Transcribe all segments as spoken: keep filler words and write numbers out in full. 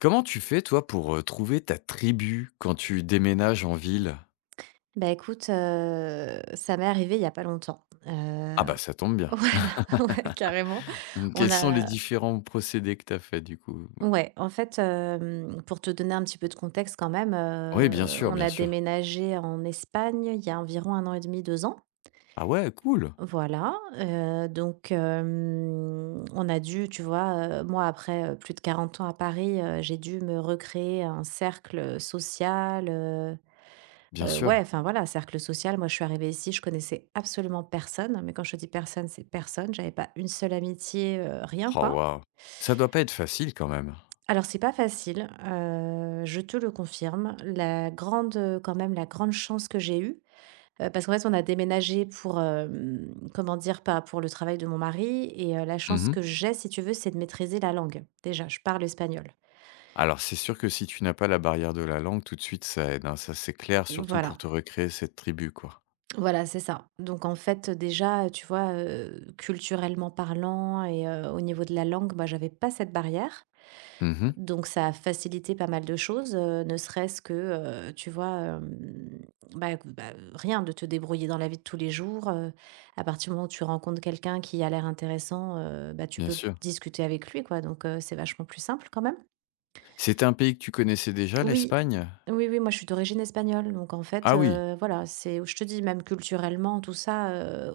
Comment tu fais, toi, pour, heu, trouver ta tribu quand tu déménages en ville? Bah, écoute, heu, ça m'est arrivé il y a pas longtemps, heu, Ah bah, ça tombe bien. voilà, ouais, carrément. Mmh, On quels sont les a différents procédés que tu as fait, du coup? Ouais, en fait, hem, pour te donner un petit peu de contexte quand même, Oui, bien heu, sûr, on bien a sûr. déménagé en Espagne il y a environ un an et demi, deux ans. Ah ouais, cool! Voilà, heu, donc, hem, on a dû, tu vois, heu, moi après, heu, plus de quarante ans à Paris, heu, j'ai dû me recréer un cercle social. Bien Heu, ouais, sûr. enfin voilà, cercle social, moi je suis arrivée ici, je connaissais absolument personne, mais quand je te dis personne, c'est personne. J'avais pas une seule amitié, heu, rien Oh quoi. waouh! Ça doit pas être facile quand même? Alors c'est pas facile, heu, je te le confirme. La grande, heu, quand même, la grande chance que j'ai eue, heu, parce qu'en fait on a déménagé pour, hem, comment dire? Pas pour le travail de mon mari. Et heu, la Mmh chance mh. que j'ai, si tu veux, c'est de maîtriser la langue. Déjà, je parle espagnol. Alors c'est sûr que si tu n'as pas la barrière de la langue, tout de suite ça aide, hein, ça c'est clair, surtout Voilà. pour te recréer cette tribu, quoi. Voilà, c'est ça. Donc en fait, déjà, tu vois, heu, culturellement parlant, et heu, au niveau de la langue, bah, j'avais pas cette barrière. Mmh mh, Donc ça a facilité pas mal de choses, heu, ne serait-ce que, heu, tu vois, hem, bah, écoute, bah, rien, de te débrouiller dans la vie de tous les jours, heu, à partir du moment où tu rencontres quelqu'un qui a l'air intéressant, heu, bah, tu bien peux sûr. discuter avec lui, quoi. Donc, heu, c'est vachement plus simple quand même. C'était un pays que tu connaissais déjà, Oui, l'Espagne? oui, oui, moi, je suis d'origine espagnole, donc en fait, Ah oui, heu, voilà, c'est, je te dis, même culturellement, tout ça, heu,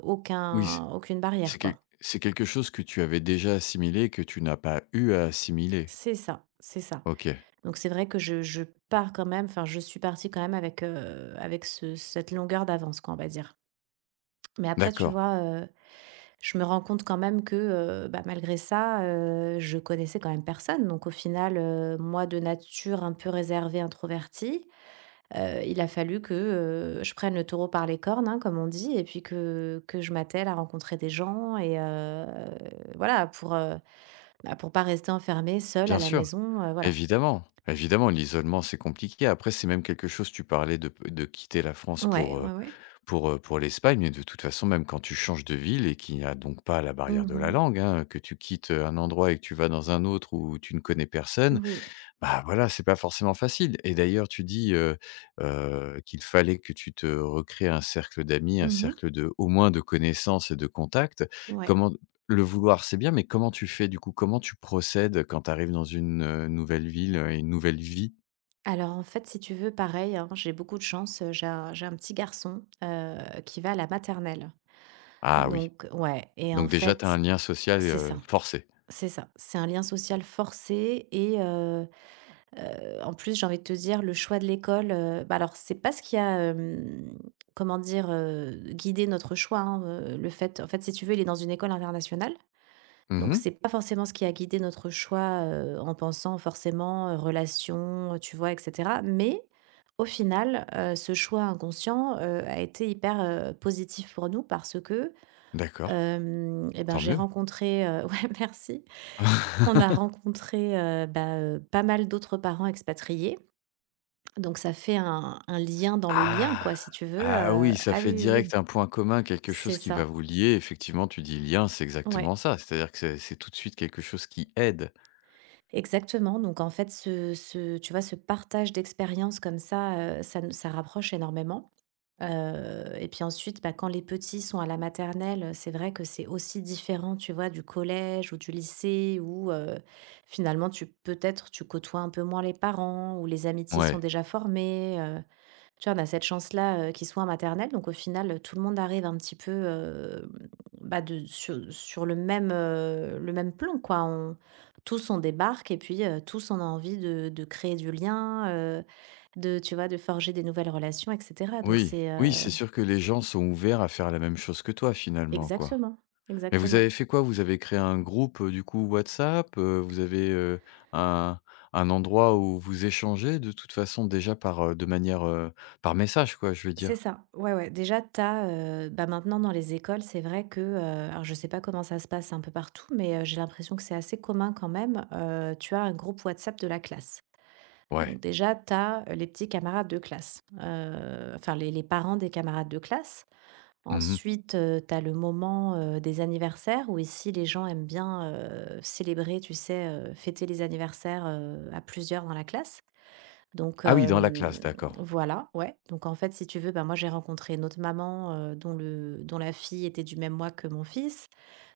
oui, aucun aucune barrière, c'est que quoi. c'est quelque chose que tu avais déjà assimilé que tu n'as pas eu à assimiler? C'est ça, c'est ça. OK, Donc c'est vrai que je je pars quand même, enfin, je suis partie quand même avec, heu, avec ce cette longueur d'avance, quoi, on va dire. Mais après, tu d'accord. vois, heu, je me rends compte quand même que, heu, bah, malgré ça, heu, je connaissais quand même personne. Donc au final, heu, moi de nature un peu réservée, introvertie. Heu, il a fallu que, heu, je prenne le taureau par les cornes, hein, comme on dit, et puis que que je m'attelle à rencontrer des gens, et heu, voilà, pour, heu, bah, pour pas rester enfermée seule à Bien la sûr, maison, heu, voilà. évidemment, évidemment, l'isolement, c'est compliqué. Après, c'est même quelque chose tu parlais de de quitter la France Ouais, pour, heu, ouais, ouais. pour, heu, pour l'Espagne, mais de toute façon, même quand tu changes de ville et qu'il n'y a donc pas la barrière de la Mmh. langue, hein, que tu quittes un endroit et que tu vas dans un autre où tu ne connais personne. Oui. Bah, voilà, c'est pas forcément facile et d'ailleurs tu dis, heu heu, qu'il fallait que tu te recrées un cercle d'amis, un Mmh. cercle de au moins de connaissances et de contacts. Ouais. Comment le vouloir, c'est bien, mais comment tu fais du coup? Comment tu procèdes quand tu arrives dans une, heu, nouvelle ville, heu, une nouvelle vie? Alors en fait, si tu veux, pareil, hein, j'ai beaucoup de chance, heu, j'ai un j'ai un petit garçon, heu, qui va à la maternelle. Ah oui, Donc, ouais, et en donc déjà tu as un fait, lien social, c'est ça, heu, forcé. c'est ça. C'est un lien social forcé. Et Heu, en plus, j'ai envie de te dire, le choix de l'école, heu, bah, alors c'est pas ce qui a, hem, comment dire, heu, guidé notre choix, hein. Heu, le fait, en fait, si tu veux, il est dans une école internationale, donc Mmh. c'est pas forcément ce qui a guidé notre choix, heu, en pensant forcément, heu, relations, tu vois, et cetera. Mais au final, heu, ce choix inconscient, heu, a été hyper, heu, positif pour nous, parce que, D'accord, hem, et ben, tant j'ai mieux. rencontré, heu ouais, merci. On a rencontré, heu, bah, heu, pas mal d'autres parents expatriés, donc ça fait un un lien dans le lien, Ah! quoi, si tu veux, Ah heu, oui, ça ah fait oui, oui, oui, direct un point commun, quelque c'est chose qui va ça, vous lier. Effectivement, tu dis: «Lien», c'est ouais, exactement ça. C'est-à-dire que c'est c'est tout de suite quelque chose qui aide. exactement. Donc en fait, ce ce tu vois, ce partage d'expériences comme ça, heu, ça nous ça rapproche énormément, heu et puis ensuite, bah, quand les petits sont à la maternelle, c'est vrai que c'est aussi différent, tu vois, du collège ou du lycée, où, heu, finalement tu peut-être tu côtoies un peu moins les parents, où les amitiés sont Ouais. déjà formées. Tu vois, on a cette chance-là, heu, qu'ils soient en maternelle, donc au final, tout le monde arrive un petit peu, heu, bah, de sur sur le même, heu, le même plan, quoi. On Tous, on débarque et puis, heu, tous, on a envie de de créer du lien, heu, de, tu vois, de forger des nouvelles relations, et cetera. Donc Oui. c'est, Oui, heu c'est sûr que les gens sont ouverts à faire la même chose que toi, finalement, quoi. exactement, Mais vous exactement. avez fait quoi? Vous avez créé un groupe, heu, du coup WhatsApp? Heu, vous avez, heu, un un endroit où vous échangez de toute façon déjà par, heu, de manière, heu, par message, quoi, je veux C'est dire? ça, ouais, ouais. Déjà, tu as, bah, maintenant dans les écoles, c'est vrai que, heu, alors je sais pas comment ça se passe un peu partout, mais, heu, j'ai l'impression que c'est assez commun quand même. Heu, tu as un groupe WhatsApp de la classe. Ouais. Donc déjà, tu as, euh, les petits camarades de classe, heu, enfin, les les parents des camarades de classe. Mmh mh. Ensuite, heu, tu as le moment, heu, des anniversaires, où ici les gens aiment bien, heu, célébrer, tu sais, heu, fêter les anniversaires, heu, à plusieurs dans la classe. Donc, Ah oui, dans la classe, hem, d'accord. voilà, ouais. Donc en fait, si tu veux, ben moi j'ai rencontré une autre maman, heu, dont le dont la fille était du même mois que mon fils.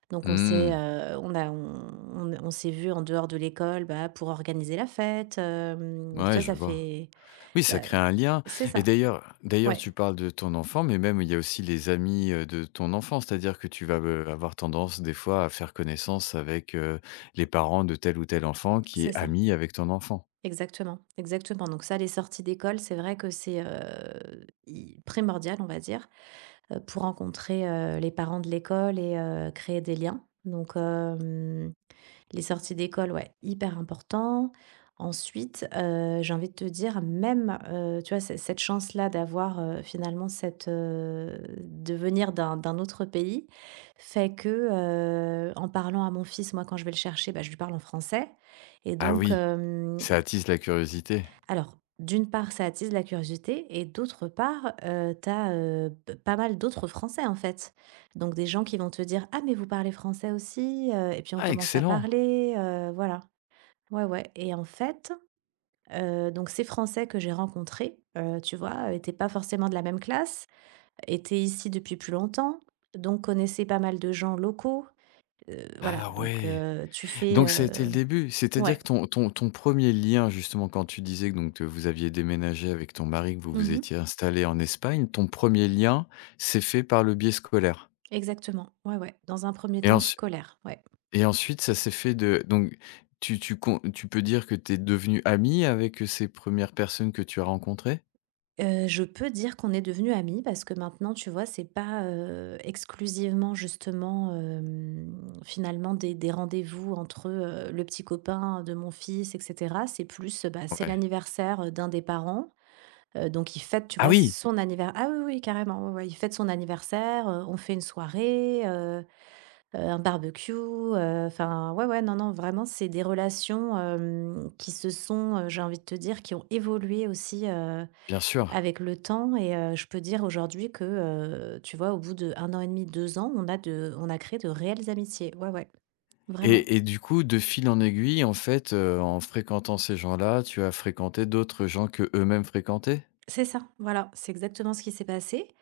Donc on Mmh. s'est, heu, on a on on on s'est vu en dehors de l'école, bah, pour organiser la fête, hem, tu Ouais, vois, je ça vois. fait, Oui, ça bah, crée un lien c'est et ça. d'ailleurs d'ailleurs Ouais, tu parles de ton enfant, mais même il y a aussi les amis, heu, de ton enfant. C'est-à-dire que tu vas, heu, avoir tendance des fois à faire connaissance avec, heu, les parents de tel ou tel enfant qui c'est est ça. ami avec ton enfant. Exactement, exactement. Donc ça, les sorties d'école, c'est vrai que c'est, heu, i primordial, on va dire, heu, pour rencontrer, heu, les parents de l'école, et heu, créer des liens. Donc, hem Les sorties d'école, ouais, hyper important. Ensuite, heu, j'ai envie de te dire, même, heu, tu vois, c cette chance-là d'avoir, heu, finalement cette, heu, de venir d'un d'un autre pays, fait que, heu, en parlant à mon fils, moi, quand je vais le chercher, bah, je lui parle en français. Et Ah donc, oui, hem, ça i attise la curiosité. alors, d'une part, ça attise la curiosité, et d'autre part, heu, tu as, p pas mal d'autres Français, en fait. Donc des gens qui vont te dire: «Ah, mais vous parlez français aussi?» Heu et puis on Ah commence à excellent! parler, heu, voilà. Ouais, ouais, et en fait, heu, donc ces Français que j'ai rencontrés, heu, tu vois, heu, étaient pas forcément de la même classe, étaient ici depuis plus longtemps, donc connaissaient pas mal de gens locaux, heu, voilà, Ah donc, ouais! heu, tu fais, Donc ça a été heu le début. C'est-à-dire ouais. que ton ton ton premier lien justement quand tu disais que donc, heu, vous aviez déménagé avec ton mari, que vous vous Mmh, étiez installés en Espagne, ton premier lien s'est fait par le biais scolaire exactement, ouais, ouais, dans un premier et temps ensu scolaire, ouais. Et ensuite, ça s'est fait de donc tu tu con tu peux dire que tu es devenue amie avec, euh, ces premières personnes que tu as rencontrées? Heu, je peux dire qu'on est devenus amis, parce que maintenant, tu vois, c'est pas, heu, exclusivement, justement, hem, finalement des des rendez-vous entre, heu, le petit copain de mon fils, et cetera. C'est plus, euh, bah, c'est Ouais. l'anniversaire d'un des parents, heu, donc il fête, tu Ah vois, oui! son anniversaire. Ah, oui, oui, carrément, ouais, ouais, il fête son anniversaire, heu, on fait une soirée, heu heu, un barbecue, heu, enfin, ouais, ouais, non, non, vraiment, c'est des relations, hem, qui se sont, heu, j'ai envie de te dire, qui ont évolué aussi, heu Bien sûr avec le temps. Et heu, je peux dire aujourd'hui que, heu, tu vois, au bout de un an et demi, deux ans, on a de on a créé de réelles amitiés. Ouais, ouais, vraiment. et et du coup, de fil en aiguille, en fait, heu, en fréquentant ces gens-là, tu as fréquenté d'autres gens que eux mêmes fréquentaient? C'est ça, voilà, c'est exactement ce qui s'est passé.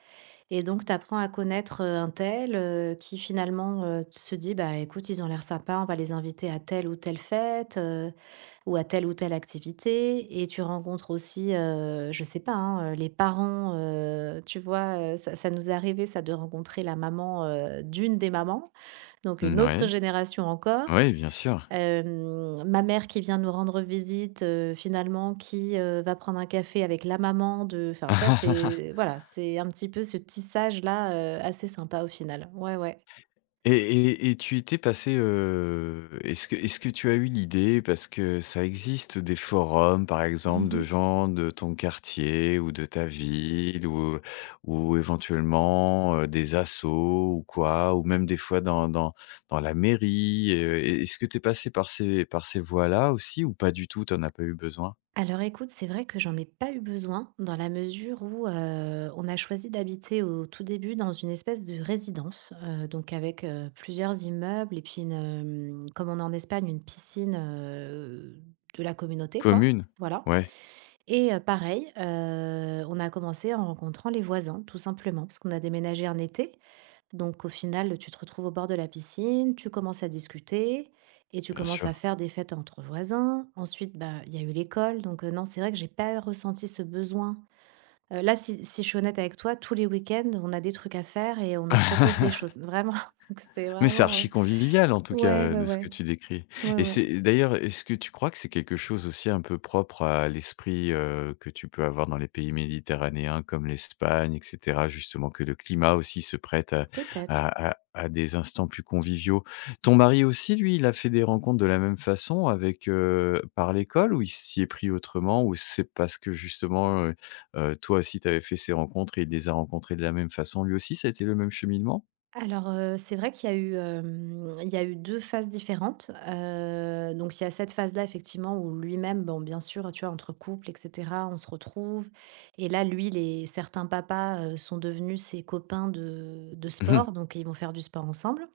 Et donc tu apprends à connaître, heu, un tel, heu, qui, finalement, heu, se dit: «Bah, écoute, ils ont l'air sympas, on va les inviter à telle ou telle fête, heu, ou à telle ou telle activité.» Et tu rencontres aussi, heu, je sais pas, hein, heu, les parents, heu, tu vois, heu, ça ça nous est arrivé, ça, de rencontrer la maman, heu, d'une des mamans. Donc une autre Ouais. génération encore. Oui, bien sûr. Hem, ma mère qui vient nous rendre visite, heu, finalement qui, heu, va prendre un café avec la maman de, enfin, tu vois? C'est, voilà, c'est un petit peu ce tissage-là, heu, assez sympa au final. Ouais, ouais. Et et et tu étais passé, heu, est-ce que est-ce que tu as eu l'idée parce que ça existe des forums, par exemple, Mmh. de gens de ton quartier ou de ta ville ou ou éventuellement, heu, des assos ou quoi, ou même des fois dans dans dans la mairie, heu, est est-ce que tu es passé par ces par ces voies-là aussi ou pas du tout, tu en as pas eu besoin? Alors écoute, c'est vrai que j'en ai pas eu besoin, dans la mesure où, heu, on a choisi d'habiter, au tout début, dans une espèce de résidence, heu, donc avec, heu, plusieurs immeubles, et puis une, hem, comme on est en Espagne, une piscine, heu, de la communauté, quoi, Commune? voilà. Ouais, Et, heu, pareil, heu, on a commencé en rencontrant les voisins, tout simplement, parce qu'on a déménagé en été. Donc au final, tu te retrouves au bord de la piscine, tu commences à discuter, et tu bien commences à sûr. faire des fêtes entre voisins. Ensuite, bah, il y a eu l'école, donc, heu, non, c'est vrai que j'ai pas ressenti ce besoin. Heu, là, si si je suis honnête avec toi, tous les week-ends, on a des trucs à faire et on nous propose des choses, vraiment. Donc c'est Mais c'est vraiment, heu archi convivial en tout ouais, cas, heu, ouais, de ce que ouais. tu décris Ouais, et ouais. c'est d'ailleurs, est-ce que tu crois que c'est quelque chose aussi un peu propre à l'esprit, heu, que tu peux avoir dans les pays méditerranéens comme l'Espagne et cetera, justement que le climat aussi se prête à Peut-être. à à à des instants plus conviviaux? Ton mari aussi lui, il a fait des rencontres de la même façon avec, heu, par l'école ou il s'y est pris autrement? Ou c'est parce que justement, heu heu, toi aussi tu avais fait ces rencontres et il les a rencontrées de la même façon, lui aussi ça a été le même cheminement? Alors, heu, c'est vrai qu'il y a eu, hem, il y a eu deux phases différentes. Heu, donc il y a cette phase-là, effectivement, où lui-même, bon, bien sûr, tu vois, entre couples et cetera, on se retrouve. Et là, lui, les certains papas, heu, sont devenus ses copains de de sport, donc ils vont faire du sport ensemble.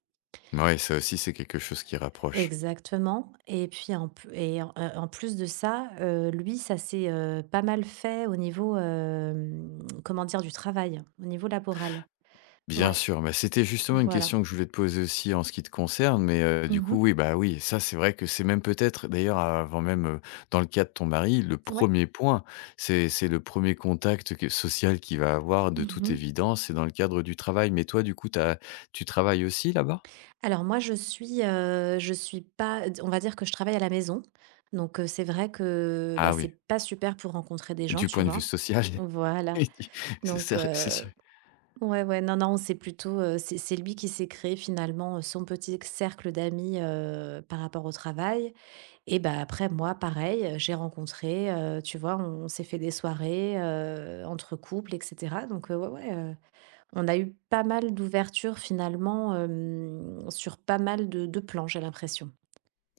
Ouais, ça aussi, c'est quelque chose qui rapproche. Exactement. Et puis en plu et en, heu, en plus de ça, heu, lui, ça s'est, heu, pas mal fait au niveau, hem, comment dire? Du travail, au niveau laboral. Bien Ouais, sûr, bah, c'était justement une voilà. question que je voulais te poser aussi en ce qui te concerne, mais heu, du Mmh. coup, oui, bah, oui, ça, c'est vrai que c'est même peut-être d'ailleurs avant même, heu, dans le cas de ton mari, le Ouais. premier point. C'est c'est le premier contact que social qu'il va avoir de toute Mmh. évidence, c'est dans le cadre du travail. Mais toi, du coup, tu tu travailles aussi là-bas? Alors moi, je suis, heu, je suis pas, on va dire que je travaille à la maison, donc heu, c'est vrai que, bah, Ah oui, c'est pas super pour rencontrer des gens, du tu point de vue vois? social? Voilà, Oui, c'est donc sûr. heu, ouais, ouais, non, non, c'est plutôt, heu, c'est c'est lui qui s'est créé finalement, heu, son petit cercle d'amis, heu, par rapport au travail. Et bah, après moi, pareil, heu, j'ai rencontré, heu, tu vois? On on s'est fait des soirées, heu, entre couples et cetera, donc heu, ouais, ouais, on a eu pas mal d'ouvertures finalement, hem, sur pas mal de de plans, j'ai l'impression.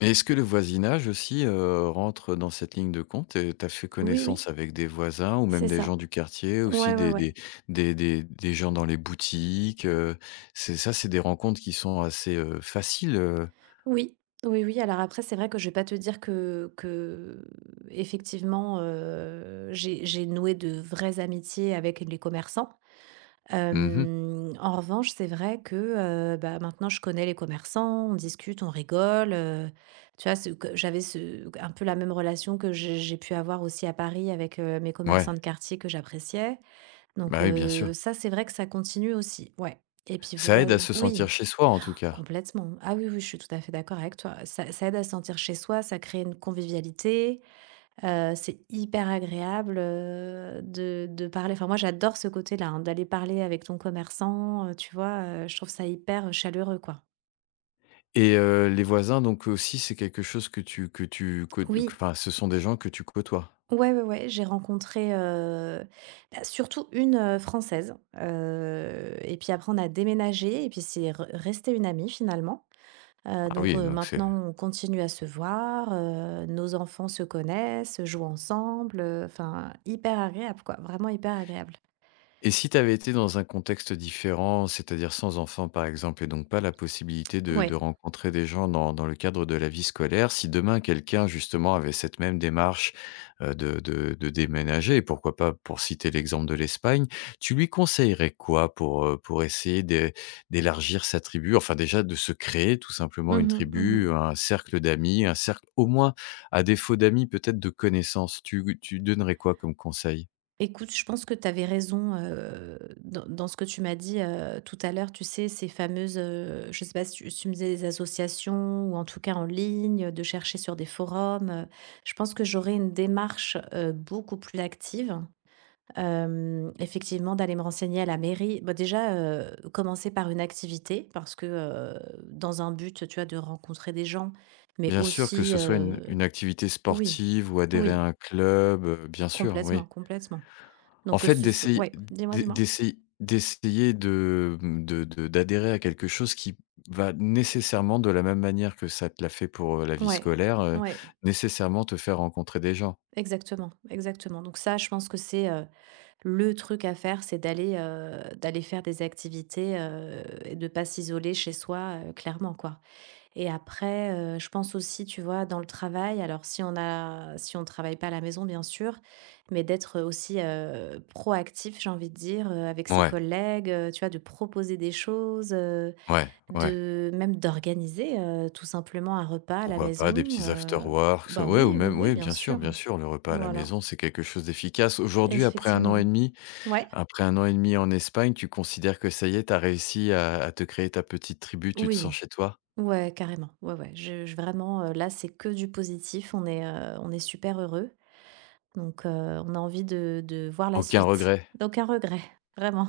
Et est-ce que le voisinage aussi, heu, rentre dans cette ligne de compte? Et tu as fait Oui, oui, connaissance avec des voisins ou même c'est des ça. gens du quartier, aussi Ouais, ouais, des ouais. des des des des gens dans les boutiques, heu? C'est ça, c'est des rencontres qui sont assez, heu, faciles, heu? Oui, oui, oui, alors après c'est vrai que je vais pas te dire que qu'effectivement, heu, j'ai j'ai noué de vraies amitiés avec les commerçants. Mmh. Hem, en revanche, c'est vrai que, heu, bah, maintenant je connais les commerçants, on discute, on rigole, heu, tu vois? Ce que j'avais ce un peu la même relation que j'ai j'ai pu avoir aussi à Paris avec, heu, mes Ouais, commerçants de quartier que j'appréciais. Donc, bah, oui, bien sûr. heu, ça, c'est vrai que ça continue aussi, ouais. Et puis vous Ça aide à voyez, se oui, sentir chez soi, en tout cas. complètement. Ah oui, oui, je suis tout à fait d'accord avec toi. Ça ça aide à se sentir chez soi, ça crée une convivialité. Heu, c'est hyper agréable, heu, de de parler, enfin moi j'adore ce côté-là, hein, d'aller parler avec ton commerçant, heu, tu vois? Heu, je trouve ça hyper chaleureux, quoi. Et heu, les voisins, donc aussi, c'est quelque chose que tu que tu co- que Oui, enfin, ce sont des gens que tu côtoies? ouais, ouais, ouais, j'ai rencontré, heu, bah, surtout une, heu, Française, heu et puis après on a déménagé et puis c'est re resté une amie finalement. Heu, Ah donc oui, heu, donc c'est. maintenant on continue à se voir, heu, nos enfants se connaissent, jouent ensemble, heu, enfin hyper agréable, quoi, vraiment hyper agréable. Et si tu avais été dans un contexte différent, c'est-à-dire sans enfant, par exemple, et donc pas la possibilité de Ouais. de rencontrer des gens dans dans le cadre de la vie scolaire, si demain quelqu'un, justement, avait cette même démarche, heu, de de de déménager et pourquoi pas pour citer l'exemple de l'Espagne, tu lui conseillerais quoi pour, heu, pour essayer d'é d'élargir sa tribu? Enfin, déjà de se créer tout simplement Mmh une mh. Mmh. tribu, un cercle d'amis, un cercle au moins à défaut d'amis, peut-être de connaissances. Tu tu donnerais quoi comme conseil? Écoute, je pense que tu avais raison, heu, dans dans ce que tu m'as dit, heu, tout à l'heure, tu sais, ces fameuses, heu, je sais pas si tu, si tu me disais, des associations ou en tout cas en ligne, de chercher sur des forums. heu. Je pense que j'aurais une démarche, heu, beaucoup plus active, hem, effectivement d'aller me renseigner à la mairie. Bah, déjà, heu, commencer par une activité parce que, heu, dans un but, tu vois, de rencontrer des gens, mais Bien sûr, que aussi, ce soit une heu une activité oui, sportive ou adhérer oui, à un club, heu, bien sûr, complètement, oui. complètement. En Donc que fait, ce soit, d'essayer ouais, dis-moi, d'e dis-moi? d'essayer d'essayer de, mmh, de de d'adhérer à quelque chose qui va nécessairement, de la même manière que ça te l'a fait pour, heu, la vie Ouais, scolaire, heu, ouais, nécessairement te faire rencontrer des gens. exactement, exactement. Donc ça, je pense que c'est, heu, le truc à faire, c'est d'aller, heu, d'aller faire des activités, heu et de pas s'isoler chez soi, heu, clairement, quoi. Et après, heu, je pense aussi, tu vois, dans le travail, alors si on a, si on travaille pas à la maison, bien sûr, mais d'être aussi, heu, proactif, j'ai envie de dire, heu, avec ses Ouais, collègues, heu, tu vois, de proposer des choses, ouais, ouais. de même d'organiser, heu, tout simplement un repas à la Pourquoi pas des maison, petits heu, afterworks, bah, ouais ou oui, oui, même oui, ouais, bien bien sûr, bien sûr. sûr, le repas à la Voilà, maison, c'est quelque chose d'efficace. Aujourd'hui, après un an effectivement. et demi Ouais, Après un an et demi en Espagne, tu considères que ça y est, tu as réussi à à te créer ta petite tribu, tu te sens oui, chez toi? ouais, carrément. Ouais, ouais, je je vraiment, heu, là, c'est que du positif. On est, heu, on est super heureux, donc heu, on a envie de de voir la Aucun suite. regret? D'aucun regret, vraiment.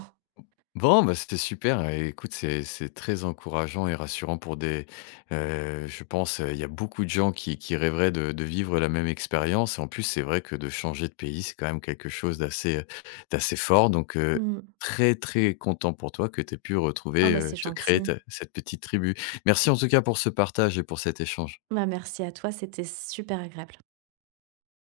Bon, bah, c'était super et écoute, c'est c'est très encourageant et rassurant pour des, heu, je pense, heu, il y a beaucoup de gens qui qui rêveraient de de vivre la même expérience et en plus, c'est vrai que de changer de pays, c'est quand même quelque chose d'assez, heu, d'assez fort donc heu, Mmh. très, très content pour toi que tu aies pu Oh, retrouver, bah, c'est heu, te créer gentil. ta cette petite tribu. Merci en tout cas pour ce partage et pour cet échange. Bah, merci à toi, c'était super agréable.